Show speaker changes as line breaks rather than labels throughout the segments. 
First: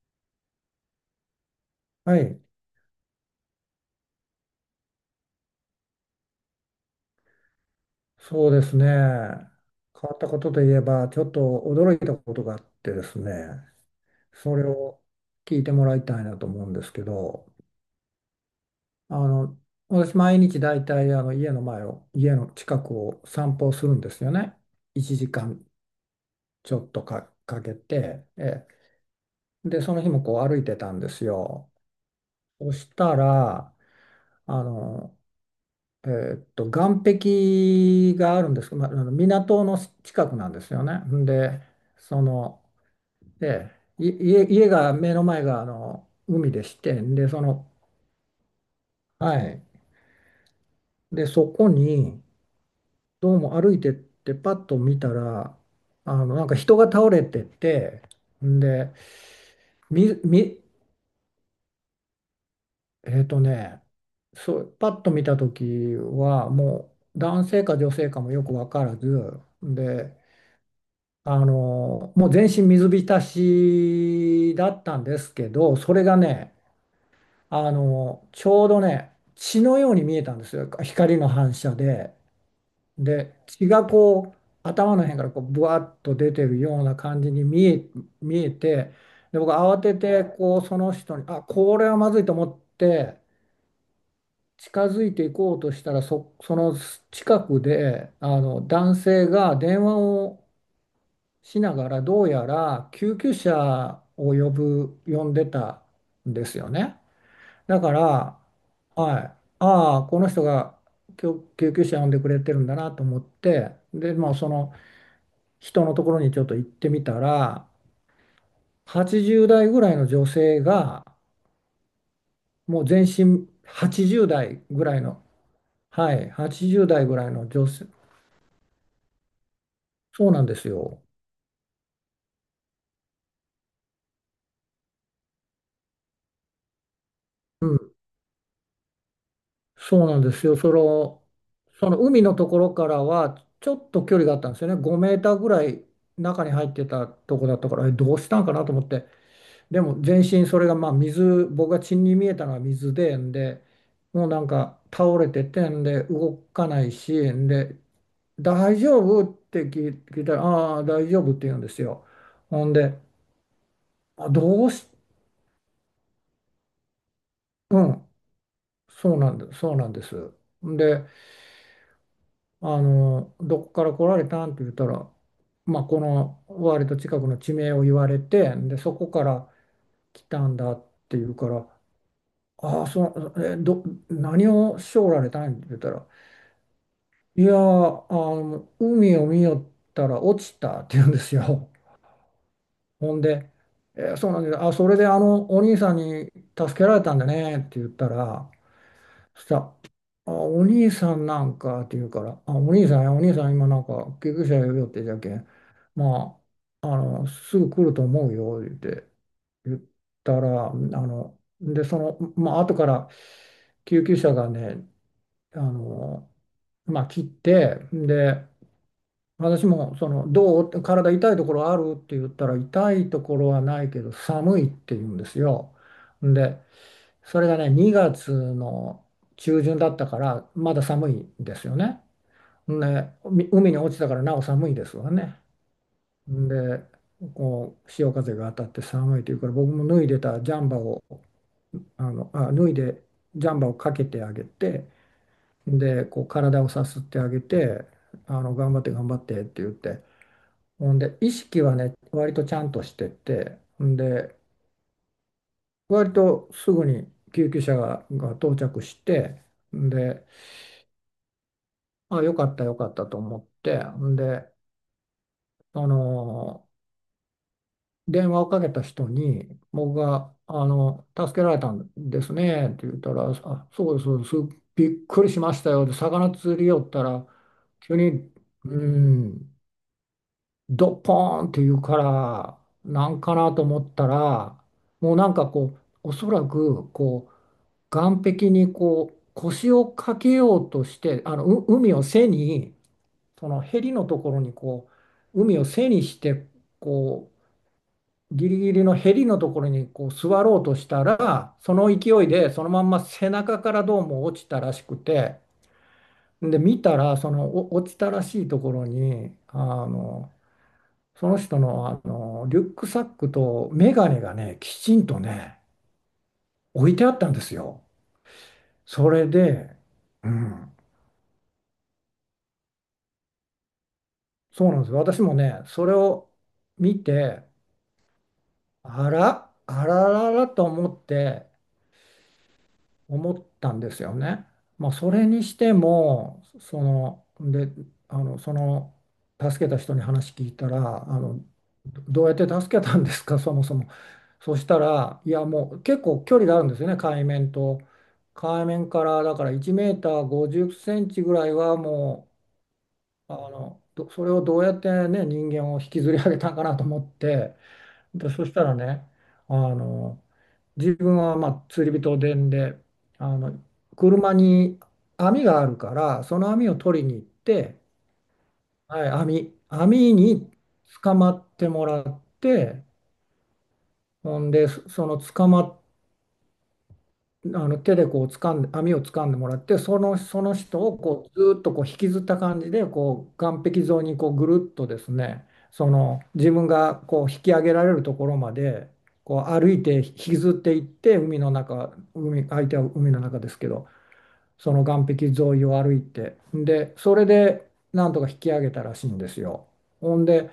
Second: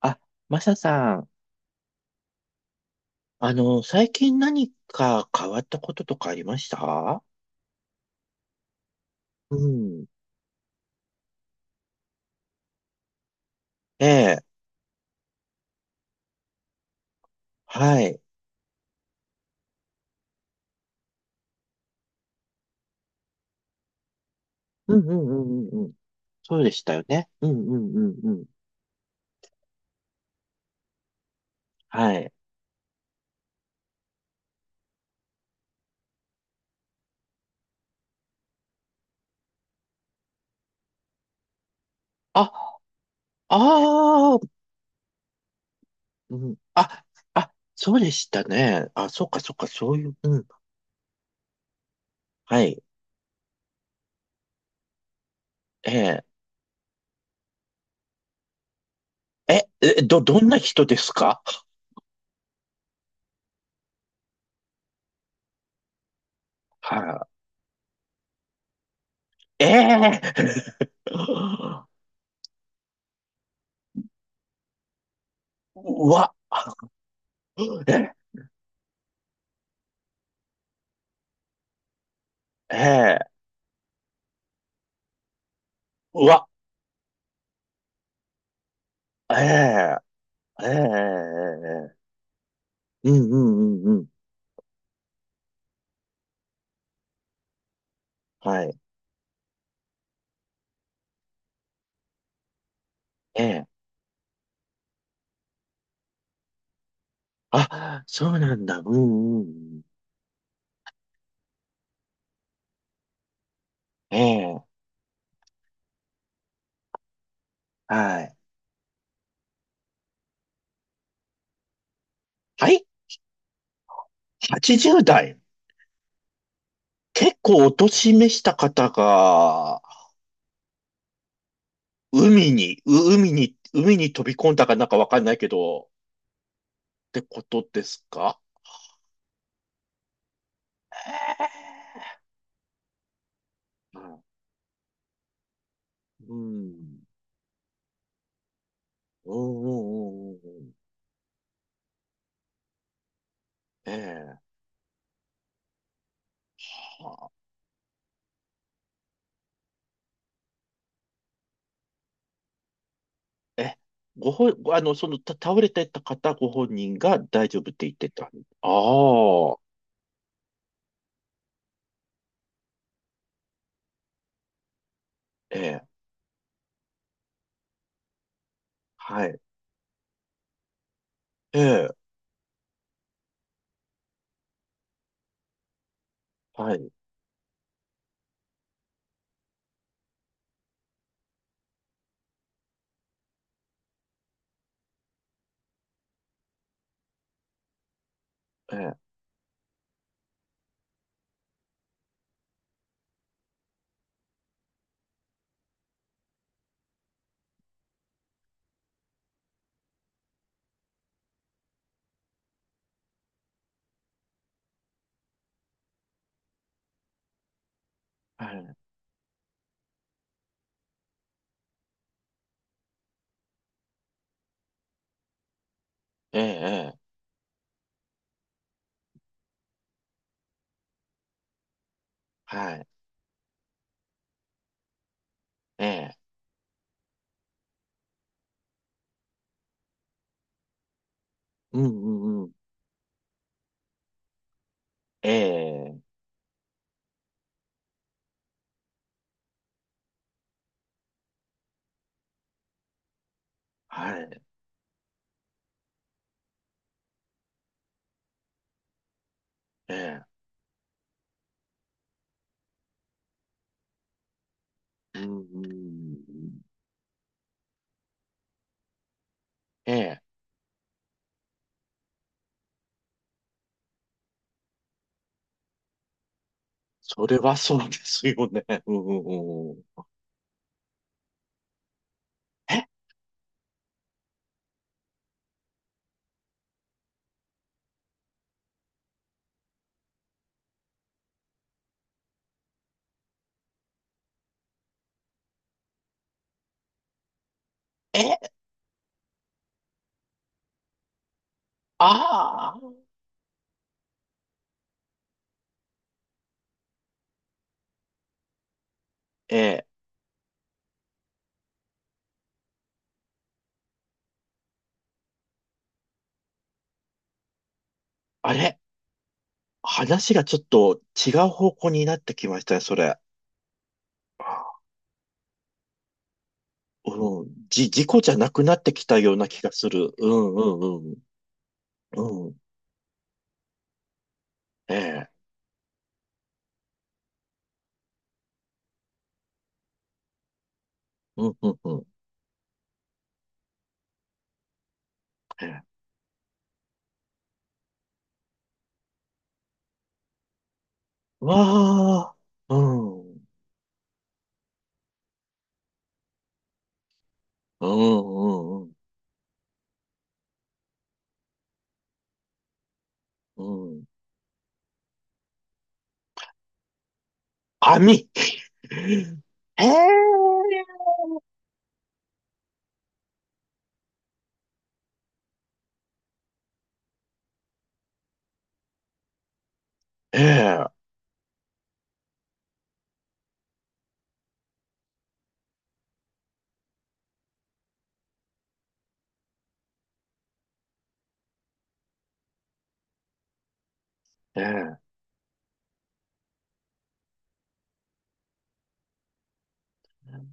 あ、マサさん、
はい、
最近何か変わったこととかありました？
そうですね。変
うん。
わったことといえば、ちょっと驚いたことがあってですね、
ええ、
それを聞いてもらいたいなと思うんですけど、
はい。
あの、私、毎日だいたい家の近くを散歩するんですよね。
うんう
1
んう
時間
んうんうん。そうで
ちょ
し
っ
たよ
と
ね。
か、
うんう
かけ
んうん
て、
うん。
え、で、その日もこう歩いてたんですよ。
はい。
そしたら、あの、え岸壁があるんですけど、まあ、あの港の近くなんですよね。んで、そ
あ、
の、
あ
でい
あ、
家、家が、目の前があの
う
海
ん。
でして、
あ、
んで、そ
あ、
の、
そうでしたね。あ、そっ
は
かそっ
い。
か、そういう、うん。
で、そこに、
はい。
どうも歩いてって、パッと見たら、
ええ、
なんか人が倒れてて、んで、
え、え、
み、
どんな
み、
人ですか？
ね、そう、パッと見た時は、もう、
は
男性か女性かもよくわからず、
い。え
で、
え、
もう全身水浸しだったんですけど、
う
それが
わ、
ね、
ええ、
ちょうどね、血のように見えたんですよ。光の反射で。
ええ、
で、血がこう、頭の辺からこう、ぶわっと
う
出て
わ、
るような感じに見えて、
え
で、僕慌て
え、
て、こ
え
う、
え、
その人
え
に、あ、これ
え、
はまずいと思っ
う
て、
んうんうんうん。
近づいていこうとしたら、その近くで、
はい。
男性が電話をしながらどうやら救急
ええ。
車を呼んでたんですよね。だか
あ、そう
ら、
なんだ。う
はい、
んうんうん。
ああこの人が救急車呼んでくれてるんだなと思って、で、
え
まあ、その
え。
人のところにちょっと行ってみたら、
はい。
80代ぐらいの女性が、
は
も
い。
う全身80代ぐらい
80
の、
代。
はい、80代ぐらい
結
の
構
女
お
性、
年めした方が、
そうなんですよ。
海に、海に飛び込んだかなんかわかんないけど、ってこと
う
で
ん、
すか？
そうなんですよ。そ
え
の、その海のところからはちょっ
え。う
と距
ん。
離があったんですよね。5メーターぐらい
う
中に入って
ん
たとこだったから、どうしたんかなと思って。
うんう
でも全
ん
身
う
そ
んう
れ
ん。
がまあ水、僕が血に見えたのは水で、んで、
え
もうなん
え。
か倒れてて、んで動かない
は
し、んで、大丈夫って聞いたら、ああ、大丈夫って言うんですよ。ほんで、
あ、え、
あ、
ご本、
どう
ご
し、
倒れてた方ご本人が大丈夫っ
う
て言って
ん、
た。あ
そうなんで
あ。
す、そうなんです。で、どこから来られたんって言ったら、
え
まあ、
え。
この割と近くの地名を言われて、で、そこか
はい。
ら来たんだって言うか
え
ら、
え、
ああ、何をしてられたんって言ったら、
はい、
いやー、海を見よったら落ちたって言うんですよ。ほんで、そうなんです。あ、それでお兄さんに助けられたんだねって言ったら、
ええ、
そしたら、あ、お兄さんなんかって言うから、あ、お兄さんや、お兄さん今なんか救急車呼ぶよってじゃけん、まあ、すぐ来ると思うよって言ったら、で、まあ、後から救急車がね、あの、まあ、来て、
は
で、
い、
私もどう体痛いところあるって言ったら、痛いところはないけど、寒いって言うんですよ。
え
で、
え、ええ、
それがね、2月の中旬だったから、まだ寒いんですよね。
はい、
ね、海に落ちたからなお寒いですわね。
ええ、
で、こう潮風が当たって寒いというから、僕も脱いでたジャンバーを、
うんうんうん、
脱いでジャンバーをかけてあげて、
ええ、
で、こう体をさすってあげて、頑張って頑張ってって言って、ほんで、意識はね、割とちゃんとしてて、ん
は
で、
い、
割とすぐに救急車が到着して、ん
ええ、
で、あ、よかったよかったと思って、んで、
うんうん
あ
うん、
の、電話をかけた人に、
え
僕
え、
が、助けられたんですねって言ったら、あ、そうです、そうです、びっくりしましたよ。で、魚釣りよった
そ
ら、
れはそうで
急
す
に、
よね。
う
うんう
ん、
んうん、
ドッポーンって言うから、
え、
なんかなと思ったら、もうなんかこう、おそらく、こう、岸壁にこう、腰をかけようとして、あの、う海を背に、そのヘリのところにこう海を背にしてこ
え、
うギリギリのヘリのところにこう座ろうとしたら、その勢いでその
あ
まん
あ、
ま背中からどうも落ちたらしくて、で見たらその落ちたらしいところに、
ええ、
その人の、リュックサックとメガネがね、きちんとね、置いてあったんですよ。
あれ、
それで、う
話がちょっ
ん、
と違う方向になってきましたね、それ。
そうなんですよ。私もねそれを見て、
うん、事故じゃなくなってき
あ
たような
ら、
気が
あ
す
ら
る。う
らら
んう
と思
んう
っ
ん、
て、
うん、
思ったんですよね。まあ、
え
それ
え、
にしても、で、あの、その、助けた人に話聞いたら、
うんうんう
ど
ん、
どうやって助けたんですか、そもそも。そしたら、いや、
え
もう
え、
結構距離があるんですよね、海面と。海面から、だから1メーター50センチぐらいはも
わあ、う
う、
ん。
それをどうやってね、人間を引きずり上げたんかなと思って、
う
で、そしたら
んうん
ね、あの、自分はまあ釣り人で、んで、あの、
うんうん。
車に網があるから、その網を取りに行って、
網
はい、網、網
ええ
に捕まってもらって、ほんで、そその捕まっあの手でこう掴んで、網を掴んでもらって、その人
え
をこうずーっとこう引きずった感じでこう岸壁沿いにこうぐるっとですね、その自分がこう引き上げられるところまでこう歩いて引きずっていって、海の中、相手は海の中ですけど、
え
その
え
岸
え、
壁沿いを歩いて、でそれでなんとか引き上げたらしいんですよ。ほんで、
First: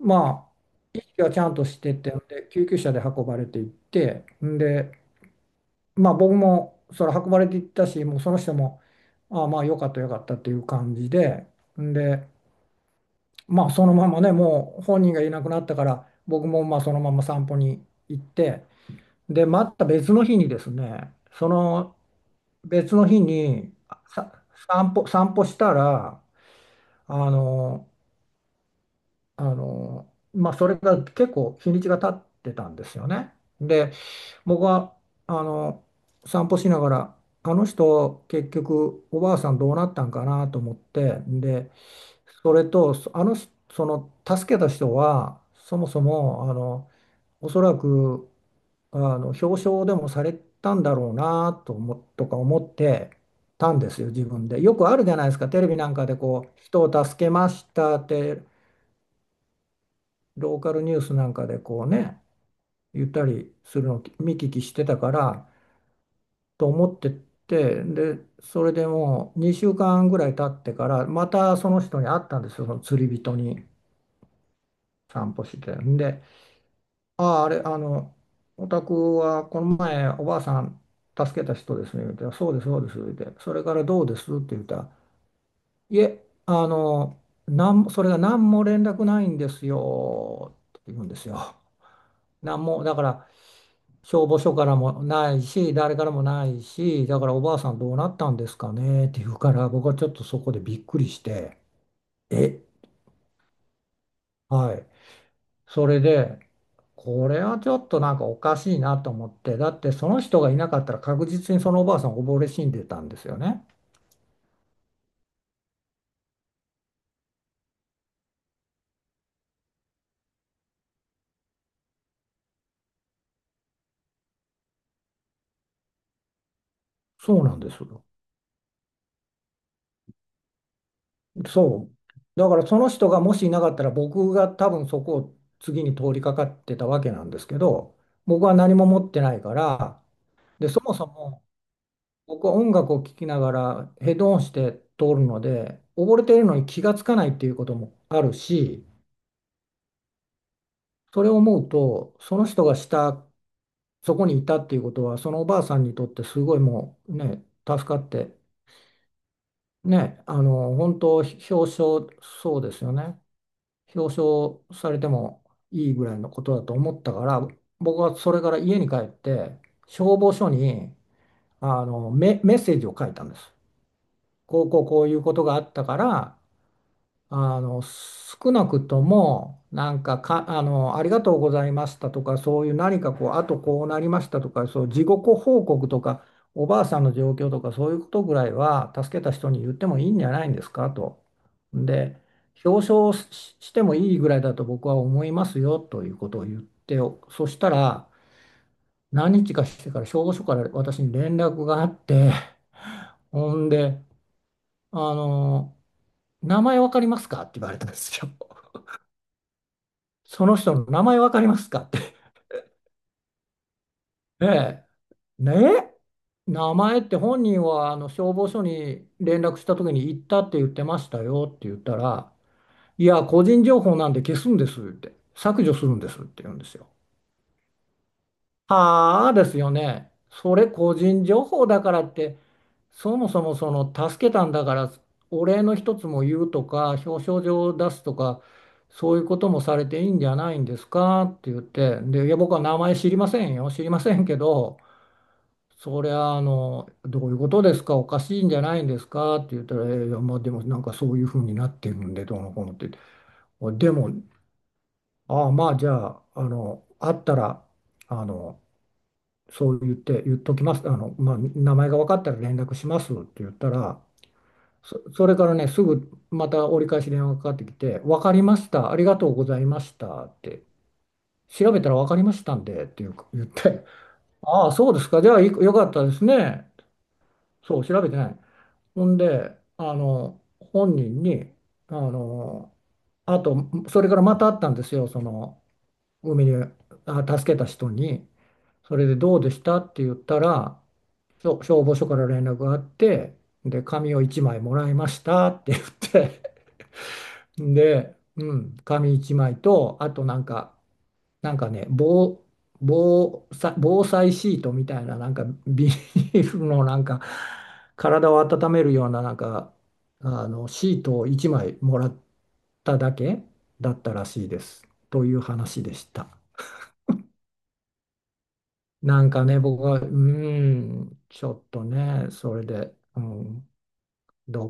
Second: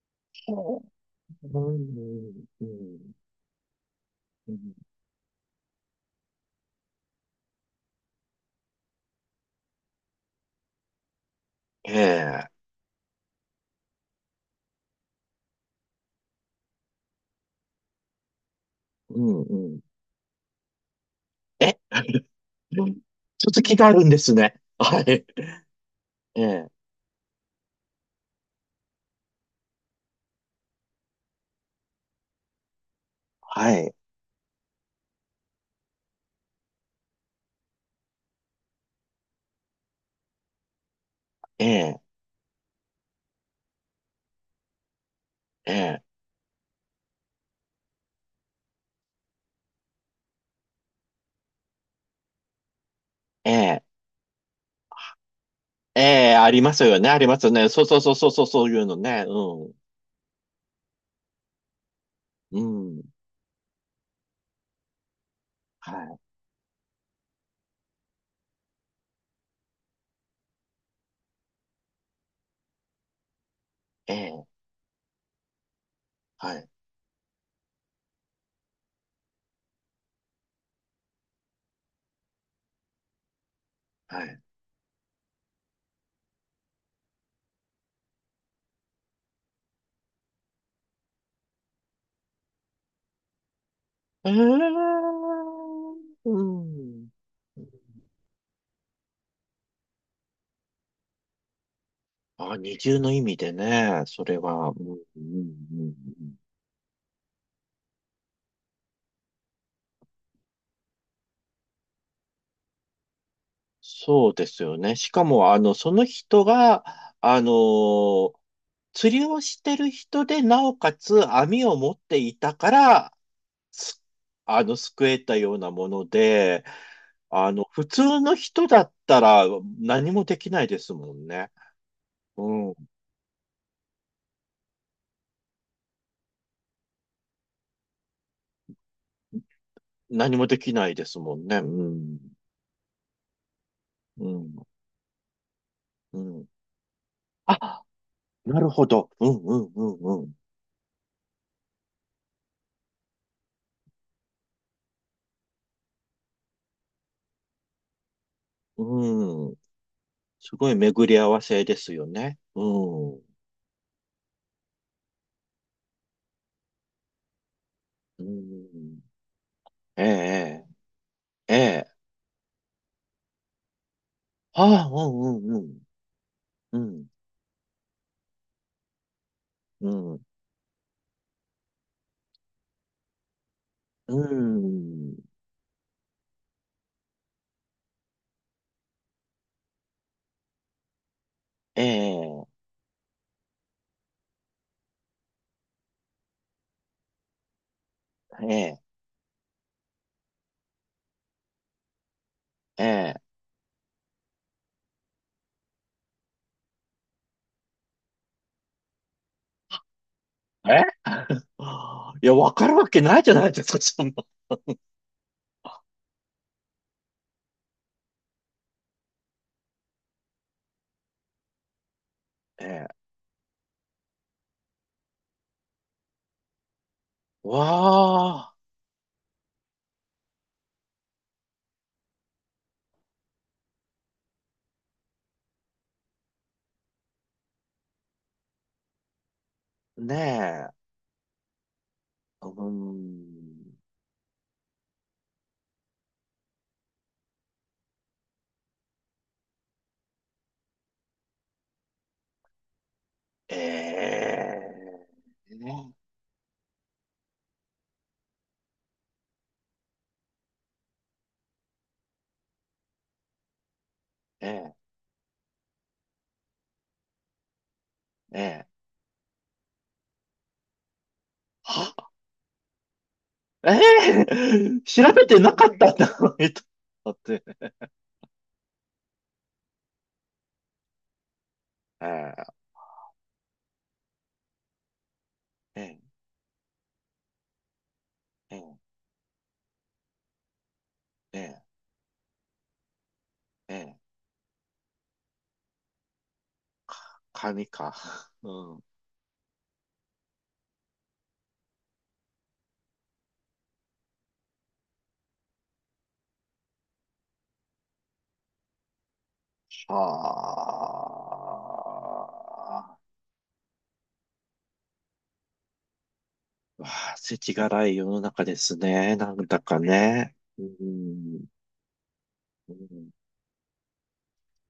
まあ
ほ
意識はちゃ
う、
ん
う
として
ん
て、で
う
救急車で
ん
運ばれていって、
うん、
でまあ僕もそれ運ばれていったし、もうその人も、ああまあよかったよかったっていう感じで、んで、
ええ、
まあそのままね、もう本人がいなくなったから、僕もまあそのまま散歩に行って、
うん
で、
う
ま
ん。
た別の日にですね、そ
え
の 別の日
続
に
きがあ
あ
るんです
さ
ね。
散
は
歩、
い。
散歩したら、
ええ、
あの、まあそれが結構日にちが経ってたんですよね。
は
で、
い。
僕はあの散歩しながら、あの人結局おばあさんどうなったんかなと思って、
え
で、
え
それとあの人、その助けた人はそもそ
ええ
もおそらく表彰でもされたんだろうなと思とか思ってたん
ええ
ですよ、自分で。よくあるじゃないですか、テレビなん
え
かで
え、
こ
あ
う、
りま
人
すよ
を
ね。あ
助
り
け
ます
ま
よ
し
ね。そう
た
そう
っ
そうそう
て
そう、そういうのね。うん。
ローカルニュースなんかでこうね、
うん。
言ったりするのを見聞きしてたから。
はい。
と思ってて、で、それでもう2週間ぐらい経ってから、またその人に会ったんですよ、その釣り人に、
ええ、
散歩して。んで、
はい。
ああ、あれ、お宅はこの前おばあさん助けた人ですね、言うて、そうです、そうです、言うて、それからどうで
は
すっ
い。
て言ったら、いえ、なんも、それが何も連絡ないんですよ、って言うんですよ。なんも、だから、消
え
防署から
え、
もないし、誰からも
う
ないし、
ん。
だからおばあさんどうなったんですかねって言うから、僕はちょっとそこでびっくりして、
あ、
え、
二重の意味でね、それは、う
はい。
ん、うん、う
そ
ん。
れ
うん。
で、これはちょっとなんかおかしいなと思って、だってその人がいなかったら確実にそのおばあさん溺れ死んでたんですよね。
そうですよね。しかも、その人が、あのー釣りをしてる人で、なおかつ網を持っていたから、すあの、救えたようなもので、
そうなんです
普
よ。
通の人だったら何もできないですもんね。
そう。だから
うん。
その人がもしいなかったら僕が多分そこを次に通りかかってたわけなんですけど、僕は何も持ってないから、
何もで
で、
き
そ
な
も
いで
そ
すも
も
んね。うん。
僕は音楽を聴きながらヘッ
う
ドホンし
ん。
て通るので、溺
う
れている
ん。
のに気がつかないっていうこと
あ、
もある
なる
し、
ほど。うん、うん、うん、う
それを思うと、その人がそこにいたっていうことは、そのおばあさんにとってすごいもうね、助かって、
ん。うん、
ね、
すごい
本
巡
当
り合わせですよね。
そう
う
ですよね。
ん。
表彰されてもいいぐらいのことだと思ったから、僕は
う
それから家に帰
ん。
って、
え
消防署
え、
に、
ええ。
メッセージを書いたんです。こうこう
ああ、
こう
う
いうこと
ん、
が
う
あっ
ん、
たから、
うん。
少なくとも
う
なん
ん、う
か、
ん。
「ありがとうございました」とかそういう何かこうあとこうなり
う
ましたとかそう事
ん。
後報告とかおばあさんの状況とかそういうことぐらいは助けた人に言ってもいいんじゃないんですかと。
え
で、
え、
表彰し、してもいいぐらいだと僕は思いますよということを言ってよ、そしたら
ええ、
何日かしてから消防署から私に連絡があって、
ええ。
ほんであの「名前わかりますか？」って言われたんですよ。その人の
え、
名前わかりますかって。
いや、わかるわけないじゃないですか、そんな。
ええ。ねえ。名前って本人は消防署に連絡した時に行ったって言ってましたよって言ったら、
え
い
え。
や、個人情報なんで消すんですって、削除するんですって言うんですよ。
わあ、
ああですよね。それ個人情報だからって、そもそもその助けたんだから、お礼の一つも言うとか、表彰状を出すとか、そういうこともされていい
ね
んじゃないんで
え。
すかって言って、で、いや、僕は
う
名前知りませんよ、
ん。
知りませんけど、それはどういうことですか、おかしいんじゃないんですかって言ったら、いや、まあ、でもなんかそういうふうになってるんで、どうのこうのって言って、でも、
え
ああ、
え、
まあ、じ
ね
ゃあ、あったら、あの、そう言っときます。まあ、名前が分かったら連絡しますって言ったら、
え、え
それからね、すぐまた折り返し電話がかかってきて、分か
え、
り
え
まし
え。
た、ありがとうございましたって、調べた
は、
ら分かりましたんでっていう言って、
え
ああ、
え、
そうで
調
すか、
べ
じゃ
て
あ
なか
よ
っ
かっ
たん
たで
だ、
す
えっと。
ね。
だって、
そう、調べてない。ほんで、あの、本人に、あ
ええ、
の、あと、それからまた会ったんですよ、その、
ええ、
海に、あ、助けた人に。
ええ。
それでどうでしたって言ったら、
え
そう
え、
消防署から連絡があって、
え
で、
え、
紙を1枚もらいましたって言って
紙か。
で、う
う
ん、
ん。
紙1枚と、あとなんか、なんかね、防災シートみたいな、なんかビニールのなんか、体を温めるような、なんか、
は
シートを1枚もらっただけだったらしいです。という話でした。
あ。わあ、世知辛い世の中ですね。
なん
なん
か
だ
ね、
か
僕は、
ね。う
ち
ん。
ょっとね、それ
う
で、
ん
うん。ど